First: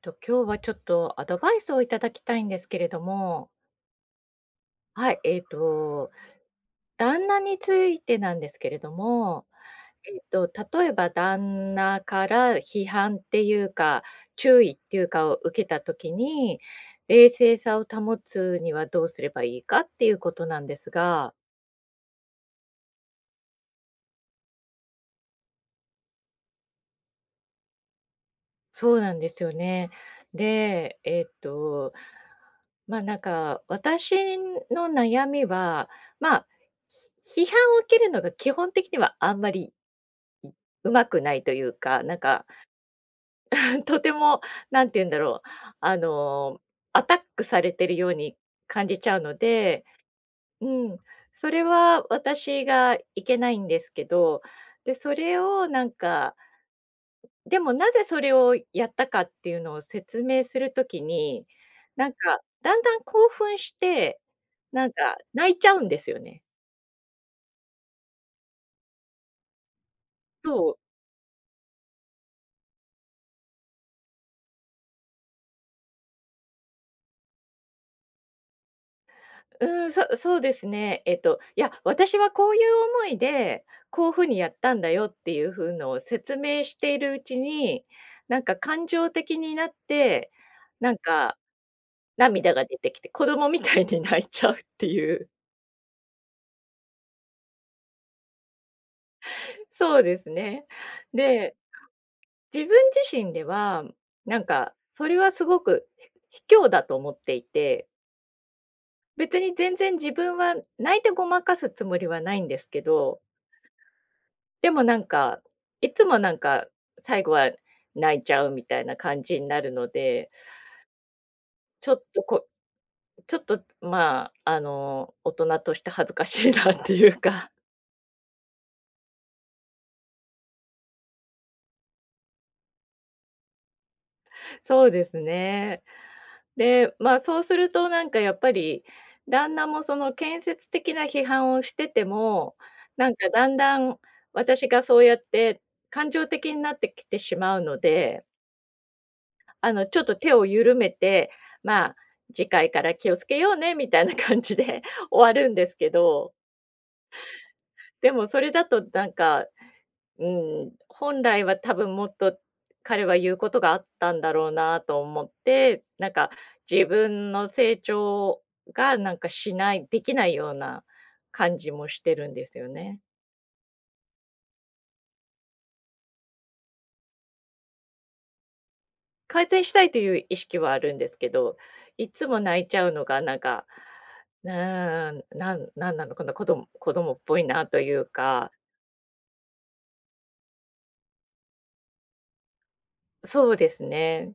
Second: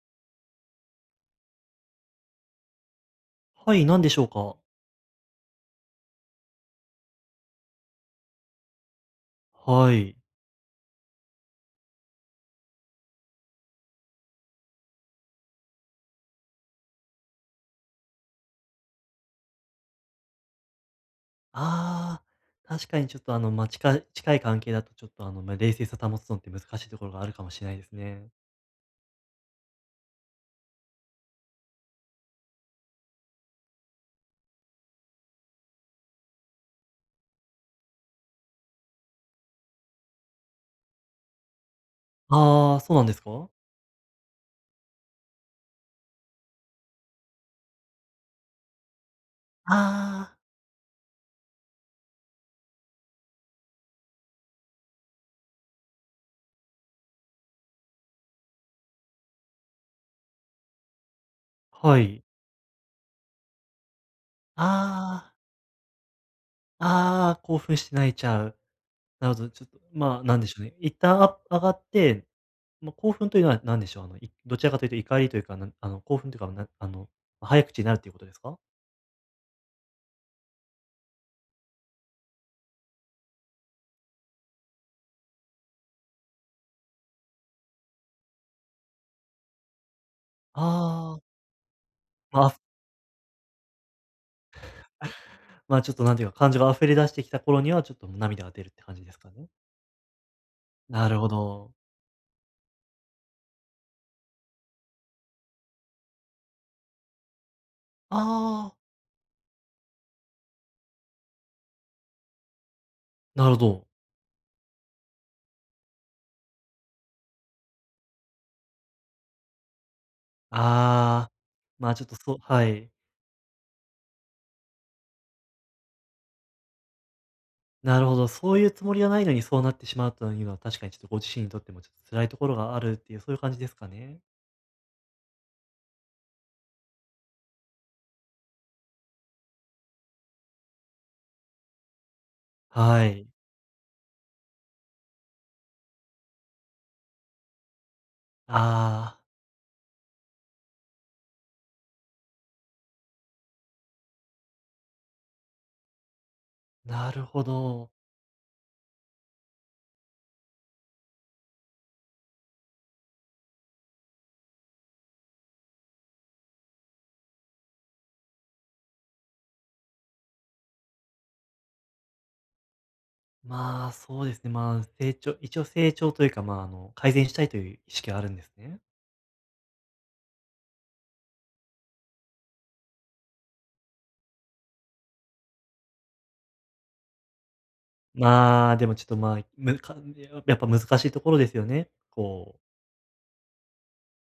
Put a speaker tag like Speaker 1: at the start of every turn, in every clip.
Speaker 1: 今日はちょっとアドバイスをいただきたいんですけれども、
Speaker 2: はい、何でしょうか？
Speaker 1: はい、旦那についてなんですけれども、
Speaker 2: はい。
Speaker 1: えっと、例えば旦那から批判っていうか、注意っていうかを受けたときに、冷静さを保つにはどうすればいいかっていうことなんですが。
Speaker 2: ああ、確かにちょっと近い関係だとちょっと冷静さ保つのって難しいところがあるかもしれないですね。
Speaker 1: そうなんですよね。で、ま、なんか、私の悩みは、ま、批判を受けるのが基本的にはあんまり、うまくないというか、なんか
Speaker 2: ああ、そうなんですか？
Speaker 1: とても、なんて言うんだろう、あの、アタックされてるように感じちゃうの
Speaker 2: あ
Speaker 1: で、
Speaker 2: あ。
Speaker 1: うん、それは私がいけないんですけど、で、それをなんか、でも、なぜそれをやったかっていうのを説明するときに、
Speaker 2: は
Speaker 1: なん
Speaker 2: い。
Speaker 1: か、だんだん興奮して、なんか
Speaker 2: あ
Speaker 1: 泣いちゃうんですよね。
Speaker 2: あ、ああ、興奮して泣いちゃう。なるほど、ちょっと、なんでしょうね、
Speaker 1: そ
Speaker 2: 一旦上がって、興奮というのは何でしょう、どちらかというと怒りというか、なんあの、興奮というか、なあの、早口になるということですか？
Speaker 1: う、うん、そうですね。えっと、いや、私はこういう思いで、こういうふうにやったんだよっていうふうのを説明しているうちに、なんか感情的になって、なん
Speaker 2: ああー。
Speaker 1: か
Speaker 2: ま
Speaker 1: 涙
Speaker 2: あ
Speaker 1: が出てきて、子供みたいに泣いちゃうっていう。
Speaker 2: ちょっとなんていうか、感情が溢れ出してきた頃には、ちょっともう涙が出るって感じですかね？
Speaker 1: そうですね。
Speaker 2: なるほ
Speaker 1: で、
Speaker 2: ど。
Speaker 1: 自分自身では、なんか、それはすごく卑怯だと思っていて、
Speaker 2: ああ、
Speaker 1: 別に全然自分は泣いてごまかすつもりはないんですけど、
Speaker 2: なるほど。
Speaker 1: でもなんか、いつもなんか、最後は泣いちゃうみたいな感じになるので、
Speaker 2: ああ、
Speaker 1: ちょ
Speaker 2: ち
Speaker 1: っ
Speaker 2: ょっと
Speaker 1: と
Speaker 2: そう、
Speaker 1: こ
Speaker 2: はい。
Speaker 1: ちょっと、まあ、あの、大人として恥ずかしいなっていうか、
Speaker 2: なるほど、そういうつもりはないのにそうなってしまうというのは、確かにちょっとご自身にとってもちょっと辛いところがあるっていう、そういう感じですかね？
Speaker 1: そうですね。で、まあ、そうするとなんかやっぱり、旦那もその建設的な批判をしてても、
Speaker 2: は
Speaker 1: なん
Speaker 2: い。
Speaker 1: かだんだん私がそうやって感情的になってきてしまうので、
Speaker 2: ああ、
Speaker 1: あの、ちょっと手を緩めて、まあ、次回から気をつけようねみたいな感じで 終わるんですけど、
Speaker 2: なるほど。
Speaker 1: でもそれだとなんか、うん、本来は多分もっと彼は言うことがあったんだろうなと思って、なんか自分の成長がなんかしない、できないような感じもしてるんですよね。
Speaker 2: そうですね、一応成長というか、改善したいという意識はあるんですね？
Speaker 1: 改善したいという意識はあるんですけど、いつも泣いちゃうのがなんか、うーなのかな、子供子供っぽいなというか、
Speaker 2: でもちょっと、むかややっぱ難しいところですよね。
Speaker 1: そうですね。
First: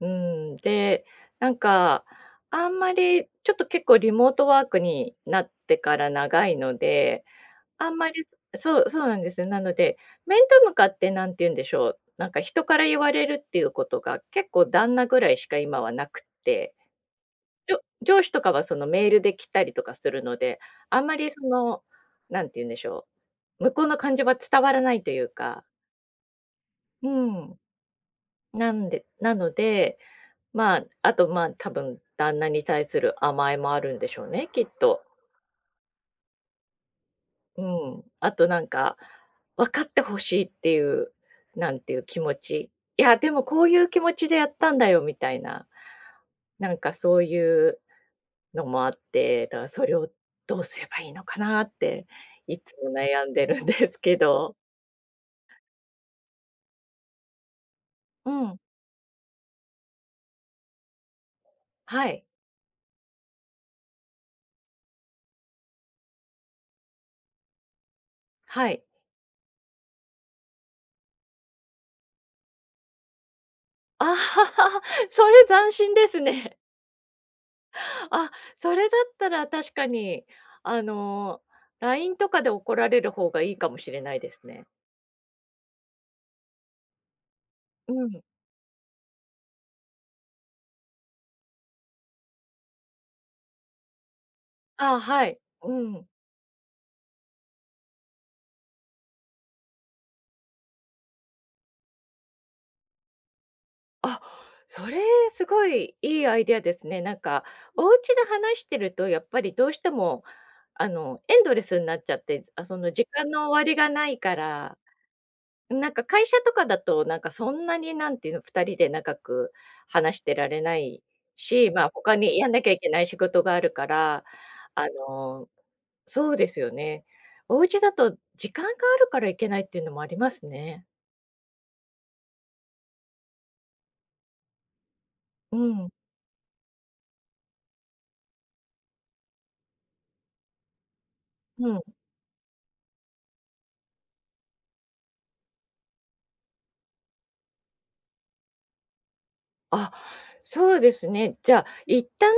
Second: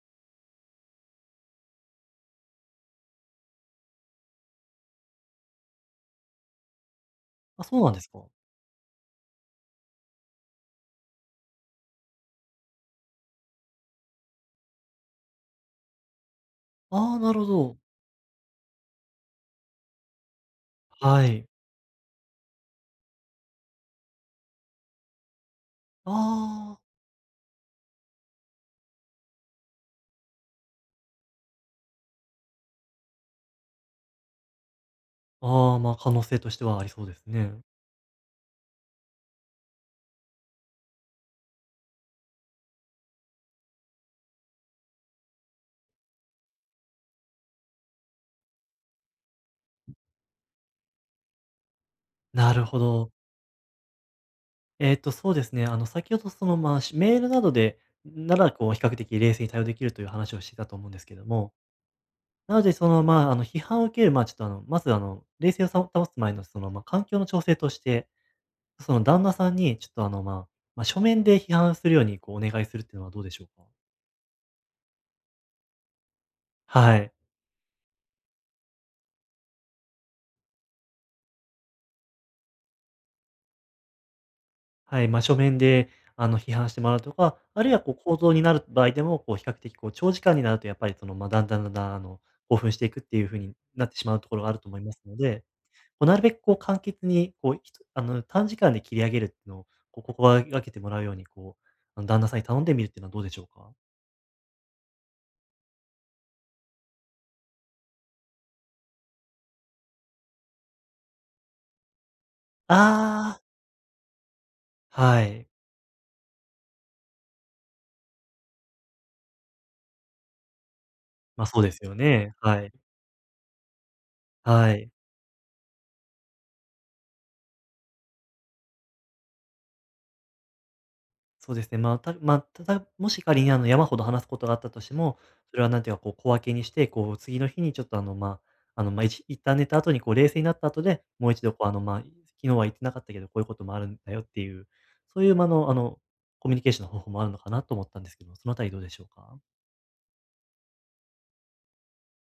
Speaker 1: うん、で、なんか、あんまりちょっと結構リモートワークになってから長いので、
Speaker 2: あ、そう
Speaker 1: あ
Speaker 2: な
Speaker 1: ん
Speaker 2: んです
Speaker 1: まり、
Speaker 2: か。
Speaker 1: そうなんですよ。なので、面と向かってなんて言うんでしょう、なんか人から言われるっていうことが結構旦那ぐらいしか今はなくって、
Speaker 2: ああ、なるほ
Speaker 1: じ
Speaker 2: ど。
Speaker 1: ょ上司とかはそのメールで来たりとかするので、あんま
Speaker 2: は
Speaker 1: りそ
Speaker 2: い。
Speaker 1: の、なんて言うんでしょう、向こうの感情は伝わらないというか、
Speaker 2: ああ、
Speaker 1: うん、なので、まあ、あと、まあ、多分旦那に対する甘えもあるんでしょうね、きっと。
Speaker 2: ああ、可能性としてはありそうですね。
Speaker 1: うん。あとなんか、分かってほしいっていう、なんていう気持ち。いや、でもこういう気持ちでやったんだよみたいな。なんかそういうのもあって、だからそれをどうすればいいのかなって、
Speaker 2: な
Speaker 1: い
Speaker 2: る
Speaker 1: つ
Speaker 2: ほ
Speaker 1: も
Speaker 2: ど。
Speaker 1: 悩んでるんですけど。
Speaker 2: そうですね、先ほどメールなどで
Speaker 1: う
Speaker 2: なら、
Speaker 1: ん。
Speaker 2: 比較的冷静に対応できるという話をしていたと思うんですけども、
Speaker 1: はい。
Speaker 2: なので、批判を受ける、ちょっと、まず、冷静を保つ前の、環境の調整として、
Speaker 1: はい。
Speaker 2: 旦那さんに、ちょっと、書面で批判するように、お願いするっていうのはどうでしょうか？
Speaker 1: ああ、それ斬新ですね。
Speaker 2: はい。
Speaker 1: あ、それだったら確かに、あの、LINE とかで怒られる方がいいかもしれないですね。
Speaker 2: はい、真正面で、批判してもらうとか、あるいは
Speaker 1: う
Speaker 2: 口
Speaker 1: ん。
Speaker 2: 頭になる場合でも、比較的長時間になるとやっぱりだんだんだんだん、興奮していくっていう風になってしまうところがあると思いま
Speaker 1: あ、
Speaker 2: すの
Speaker 1: はい。
Speaker 2: で、
Speaker 1: うん。
Speaker 2: なるべく簡潔に、ひとあの、短時間で切り上げるっていうのを、心がけてもらうように、旦那さんに頼んでみるっていうのはどうでしょうか？
Speaker 1: あ、それすごいいいアイデアですね。なんか、お家で話してるとやっぱりどうしても、あの、エンドレスになっちゃって、あ、その時間
Speaker 2: ああ、
Speaker 1: の終わりがないから、
Speaker 2: はい。
Speaker 1: なんか会社とかだと、なんかそんなになんていうの、2人で長く話してられない
Speaker 2: あ、そう
Speaker 1: し、
Speaker 2: です
Speaker 1: まあ、
Speaker 2: よ
Speaker 1: 他
Speaker 2: ね。
Speaker 1: にやん
Speaker 2: は
Speaker 1: なきゃ
Speaker 2: い。
Speaker 1: いけない仕事があるから、
Speaker 2: は
Speaker 1: あ
Speaker 2: い。
Speaker 1: の、そうですよね。お家だと時間があるから行けないっていうのもありますね。
Speaker 2: そうですね。たまあ、ただ、もし仮に山ほど話すことがあったとしても、
Speaker 1: う
Speaker 2: それはなん
Speaker 1: ん、
Speaker 2: ていうか、小分けにして、次の日にちょっと一旦寝た後に冷静になった後で、もう一度
Speaker 1: うん。
Speaker 2: 昨日は言ってなかったけど、こういうこともあるんだよっていう、そういうコミュニケーションの方法もあるのかなと思ったんですけど、そのあたりどうでしょうか？
Speaker 1: あ、そうですね。じゃあ、一旦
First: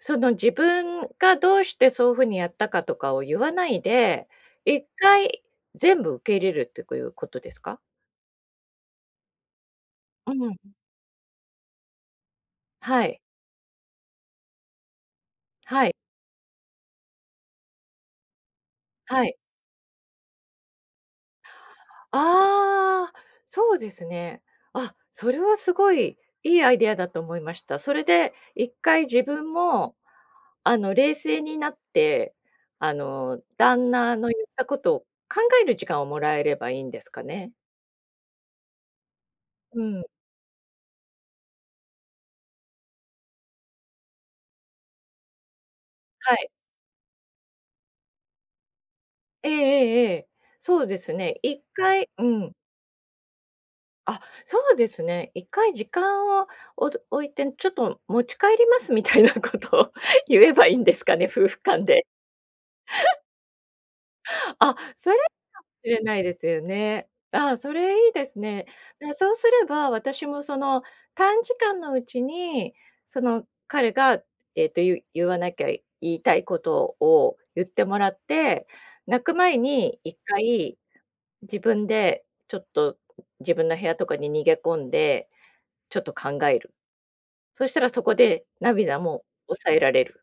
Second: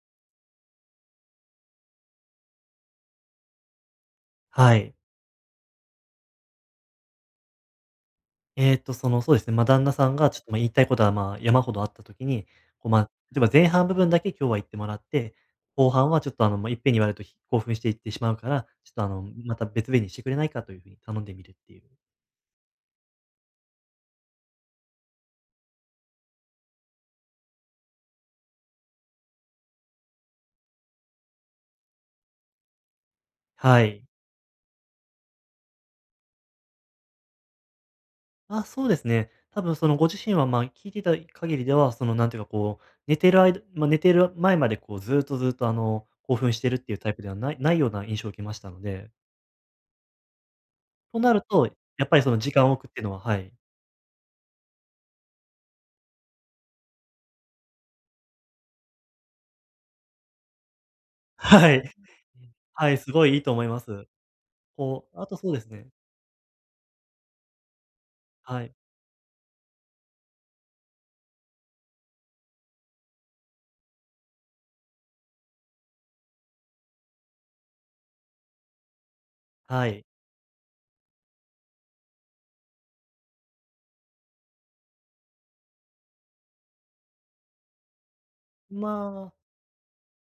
Speaker 1: その自分がどうしてそういうふうにやったかとかを言わないで、
Speaker 2: は
Speaker 1: 一
Speaker 2: い。
Speaker 1: 回全部受け入れるってこいうことですか？
Speaker 2: そうですね、旦那さんが
Speaker 1: う
Speaker 2: ちょっと、
Speaker 1: ん、
Speaker 2: 言いたいことは、山ほどあったときに、こう、ま
Speaker 1: は
Speaker 2: あ、
Speaker 1: い、
Speaker 2: 例えば前半部分だけ今日は言ってもらって、
Speaker 1: は
Speaker 2: 後
Speaker 1: い、
Speaker 2: 半はちょっと、いっぺんに言われると興奮して言ってしまうから、ちょっと、
Speaker 1: はい。
Speaker 2: また別日にしてくれないかというふうに頼んでみるっていう。
Speaker 1: ああ、そうですね。あ、それはすごいいいアイデアだと思いました。それで一回自分も、あの、冷静になって、あの、
Speaker 2: は
Speaker 1: 旦
Speaker 2: い。
Speaker 1: 那の言ったことを考える時間をもらえればいいんですかね。
Speaker 2: あ、そうですね。多分
Speaker 1: うん、
Speaker 2: ご自身は、聞いていた限りでは、なんていうか、寝てる間まあいだま寝てる前まで、ずーっとずーっと、
Speaker 1: は
Speaker 2: 興
Speaker 1: い。
Speaker 2: 奮してるっていうタイプではないような印象を受けましたので、
Speaker 1: ええええええ。そうです
Speaker 2: とな
Speaker 1: ね。
Speaker 2: る
Speaker 1: 一
Speaker 2: と、や
Speaker 1: 回
Speaker 2: っぱり
Speaker 1: う
Speaker 2: その時
Speaker 1: ん。
Speaker 2: 間を置くっていうのは、はい。
Speaker 1: あ、そうですね。一回時間を置いて、ちょっと持ち帰りますみたいなことを 言えばいいんですかね、夫婦
Speaker 2: は
Speaker 1: 間
Speaker 2: い。
Speaker 1: で。
Speaker 2: はい、すごいいいと思います。
Speaker 1: あ、そし
Speaker 2: あとそうですね、
Speaker 1: れないですよね。ああ、それいいです
Speaker 2: は
Speaker 1: ね。
Speaker 2: い、
Speaker 1: で、そうすれば、私もその短時間のうちに、その彼が、えっと、言わなきゃ言いたいことを言ってもらって、泣く前
Speaker 2: は
Speaker 1: に
Speaker 2: い。
Speaker 1: 一回自分でちょっと自分の部屋とかに逃げ込んで、ちょっと考える。そしたらそこで涙も
Speaker 2: まあ、
Speaker 1: 抑えられる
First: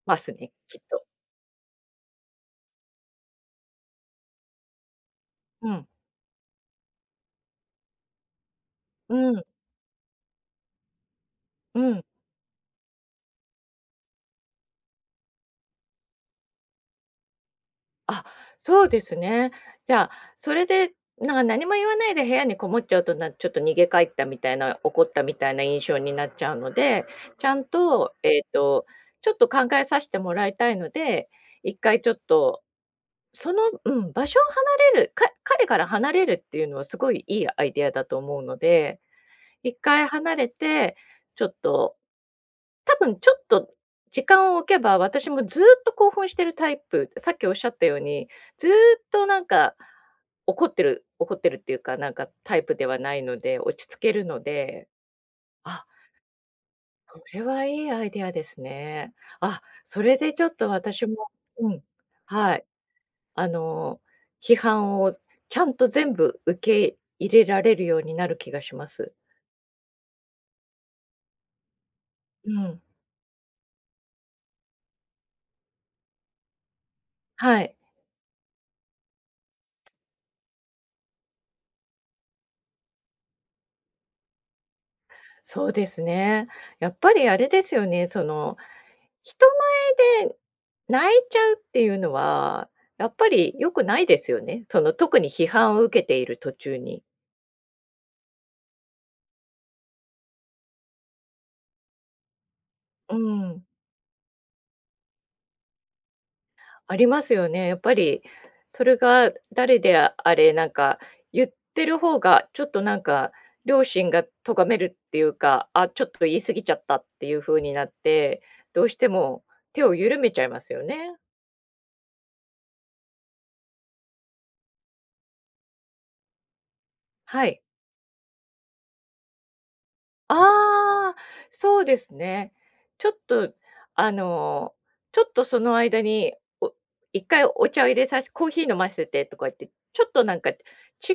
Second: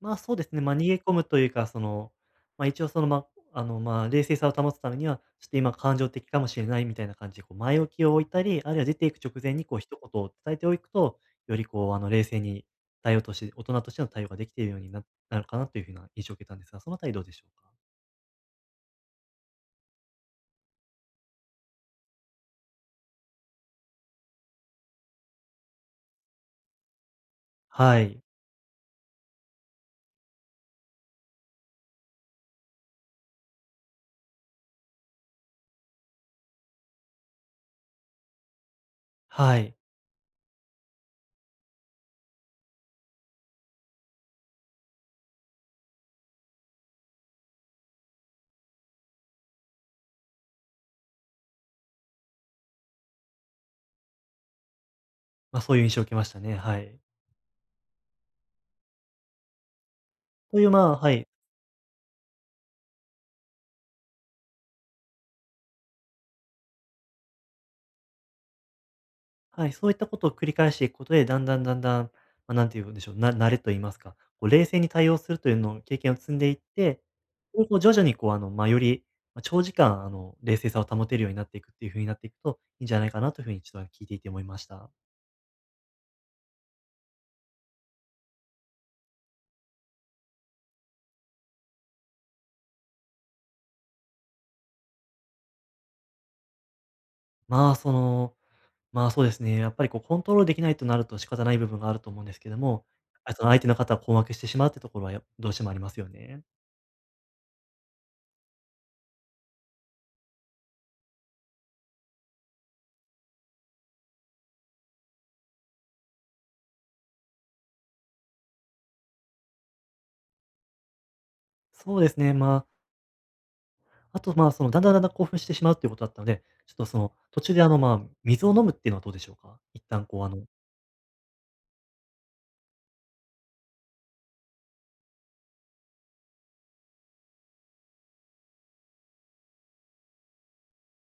Speaker 1: ます
Speaker 2: そうで
Speaker 1: ね、
Speaker 2: すね、
Speaker 1: きっ
Speaker 2: 逃げ
Speaker 1: と。
Speaker 2: 込むというか、一応冷静さを保つためには、ちょっと
Speaker 1: う
Speaker 2: 今
Speaker 1: ん。
Speaker 2: 感情的かもしれないみたいな感じで、前置きを置いたり、あるいは出ていく
Speaker 1: う
Speaker 2: 直
Speaker 1: ん、
Speaker 2: 前に一言を伝えておくと、より
Speaker 1: うん。
Speaker 2: 冷静に対応として大人としての対応ができているようになるかなというふうな印象を受けたんですが、そのあたりどうでしょうか？
Speaker 1: あ、そうですね。じゃあ、それで、なんか何も言わないで部屋にこもっちゃうと、ちょっと逃げ帰ったみたいな、怒ったみたいな印象になっちゃうので、ちゃん
Speaker 2: は
Speaker 1: と、
Speaker 2: い。
Speaker 1: えっと、ちょっと考えさせてもらいたいので、1回ちょっと、その、うん、場所を離れる、か彼から離れるっていうのはすごいいいアイデアだと思うので、
Speaker 2: はい。
Speaker 1: 1回離れて、ちょっと多分ちょっと時間を置けば、私もずっと興奮してるタイプ、さっきおっしゃったように、ずっとなんか、怒ってるっていうか、なんかタイプではないので、落ち着けるので、
Speaker 2: そういう
Speaker 1: あ、
Speaker 2: 印象を受けましたね、はい。
Speaker 1: それはいいアイデアですね。あ、それでちょっ
Speaker 2: とい
Speaker 1: と
Speaker 2: う、
Speaker 1: 私
Speaker 2: は
Speaker 1: も
Speaker 2: い。
Speaker 1: うん、はい、あの、批判をちゃんと全部受け入れられるようになる気がします。
Speaker 2: はい、そういったことを繰り返していくことで、だんだんだんだん、
Speaker 1: う
Speaker 2: なんて
Speaker 1: ん、
Speaker 2: いうんでしょう、慣れと言いますか、冷静に対応するというのを経験を積んでいって、
Speaker 1: は
Speaker 2: で、
Speaker 1: い、
Speaker 2: 徐々により、長時間冷静さを保てるようになっていくっていう風になっていくと、いいんじゃないかなという風にちょっと聞いていて思いました。
Speaker 1: そうですね。やっぱりあれですよね、その人前で泣いちゃうっていうのは、やっぱり良くないですよね。その特に批判を受けている途中に。
Speaker 2: まあ、その、そうですね、やっぱりコントロールできないとなると仕方ない部分があると思うんですけども、
Speaker 1: う
Speaker 2: やっぱり相
Speaker 1: ん、
Speaker 2: 手の方は困惑してしまうってところはどうしてもありますよね。
Speaker 1: ありますよね。やっぱりそれが誰であれ、なんか言ってる方がちょっとなんか良心が咎めるっていうか、あ、ちょっと言い過ぎちゃったっていう風になって、どうしても手を緩めちゃいますよね。
Speaker 2: そうですね、あと、だんだんだんだん興奮してしまうっていうことだったので、ちょっと途
Speaker 1: は
Speaker 2: 中
Speaker 1: い。
Speaker 2: で水を飲むっていうのはどうでしょうか？一旦
Speaker 1: ああ、そうですね。ちょっと、あの、ちょっとその間に、一回お茶を入れさて、コーヒー飲ませてとか言って、ちょっとなんか違う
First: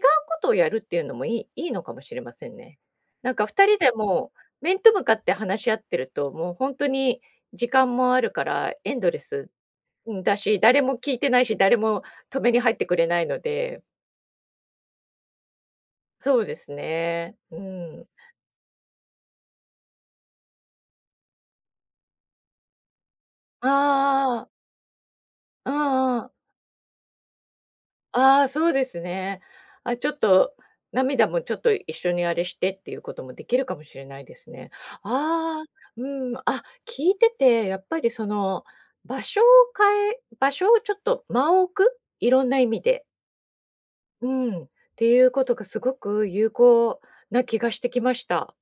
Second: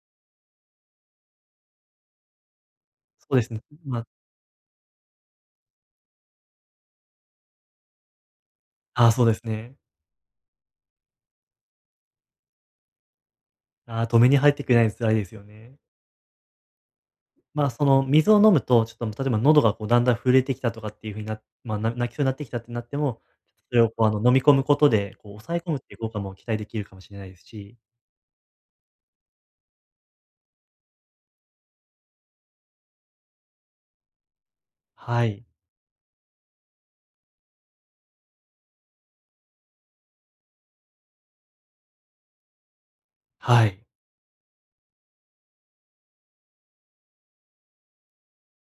Speaker 1: ことをやるっていうのもいいいいのかもしれませんね。
Speaker 2: そ
Speaker 1: なん
Speaker 2: うで
Speaker 1: か
Speaker 2: すね、
Speaker 1: 二人でもう面と向かって話し合ってると、もう本当に時間もあるから、エンドレ
Speaker 2: そうです
Speaker 1: ス、
Speaker 2: ね。
Speaker 1: うん、だし、誰も聞いてないし、誰も止めに入ってくれないので、
Speaker 2: ああ、止めに入ってくれないの辛いですよね。
Speaker 1: そうですね。うん。
Speaker 2: 水を飲むと、ちょっと、例えば喉がだんだん震えてきたとかっていう風になまあ、泣きそうになってきたってなっても、
Speaker 1: あ
Speaker 2: それを飲み
Speaker 1: あ、
Speaker 2: 込むことで、抑え
Speaker 1: う
Speaker 2: 込
Speaker 1: う
Speaker 2: むっていう効果
Speaker 1: ん。
Speaker 2: も期待できるかもしれないですし。
Speaker 1: ああ、そうですね。あ、ちょっと、涙もちょっと一緒にあれしてっていうこともできるかもしれないですね。
Speaker 2: はい。
Speaker 1: ああ、うん、あ、聞いてて、やっぱりその、場所を場所をちょっと間を置く、いろんな意味で。
Speaker 2: はい。
Speaker 1: うん、っていうことがすごく有効な気がしてきました。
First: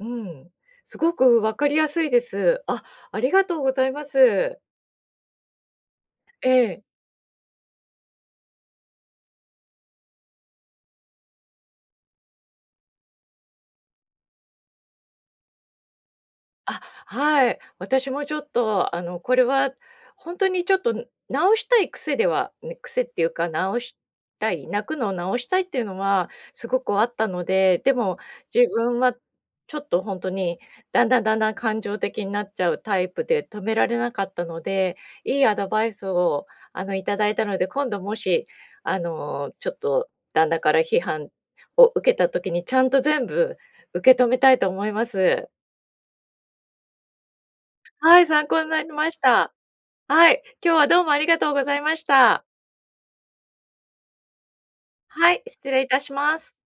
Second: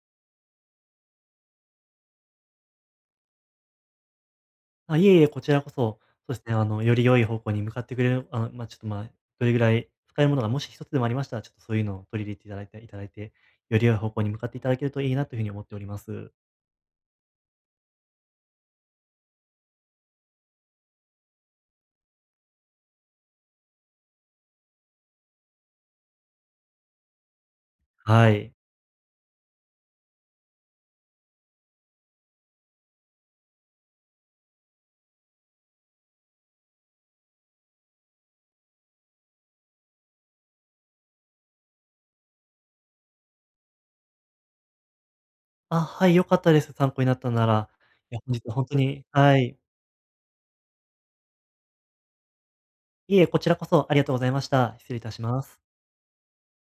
Speaker 1: うん。すごくわかりやすいです。あ、ありがとうございます。
Speaker 2: あ、いえいえ、こちらこそ、そうです
Speaker 1: え
Speaker 2: ね、
Speaker 1: え。
Speaker 2: より良い方向に向かってくれる、ちょっと、どれぐらい使えるものがもし一つでもありましたら、ちょっとそういうのを取り入れていただいて、より良い方向に向かっていただけるといいなというふうに思っております。
Speaker 1: あ、はい。私もちょっと、あの、これは本当にちょっと直したい癖ではね、癖っていうか、直したい、泣くのを直したいっていうのはすごくあったので、でも
Speaker 2: はい。
Speaker 1: 自分はちょっと本当に、だんだんだんだん感情的になっちゃうタイプで止められなかったので、いいアドバイスを、あの、いただいたので、今度もし、あの、ちょっと旦那から批判を受けた時に、ちゃんと全部受け止めたいと思います。
Speaker 2: あ、はい、良かったです。参考になったなら。い
Speaker 1: は
Speaker 2: や、
Speaker 1: い、
Speaker 2: 本日
Speaker 1: 参
Speaker 2: は
Speaker 1: 考になりまし
Speaker 2: は
Speaker 1: た。
Speaker 2: い。
Speaker 1: はい、今日はどうもありがとうございました。
Speaker 2: いえ、こちらこそありがとうございました。失礼いたし
Speaker 1: はい、
Speaker 2: ます。
Speaker 1: 失礼いたします。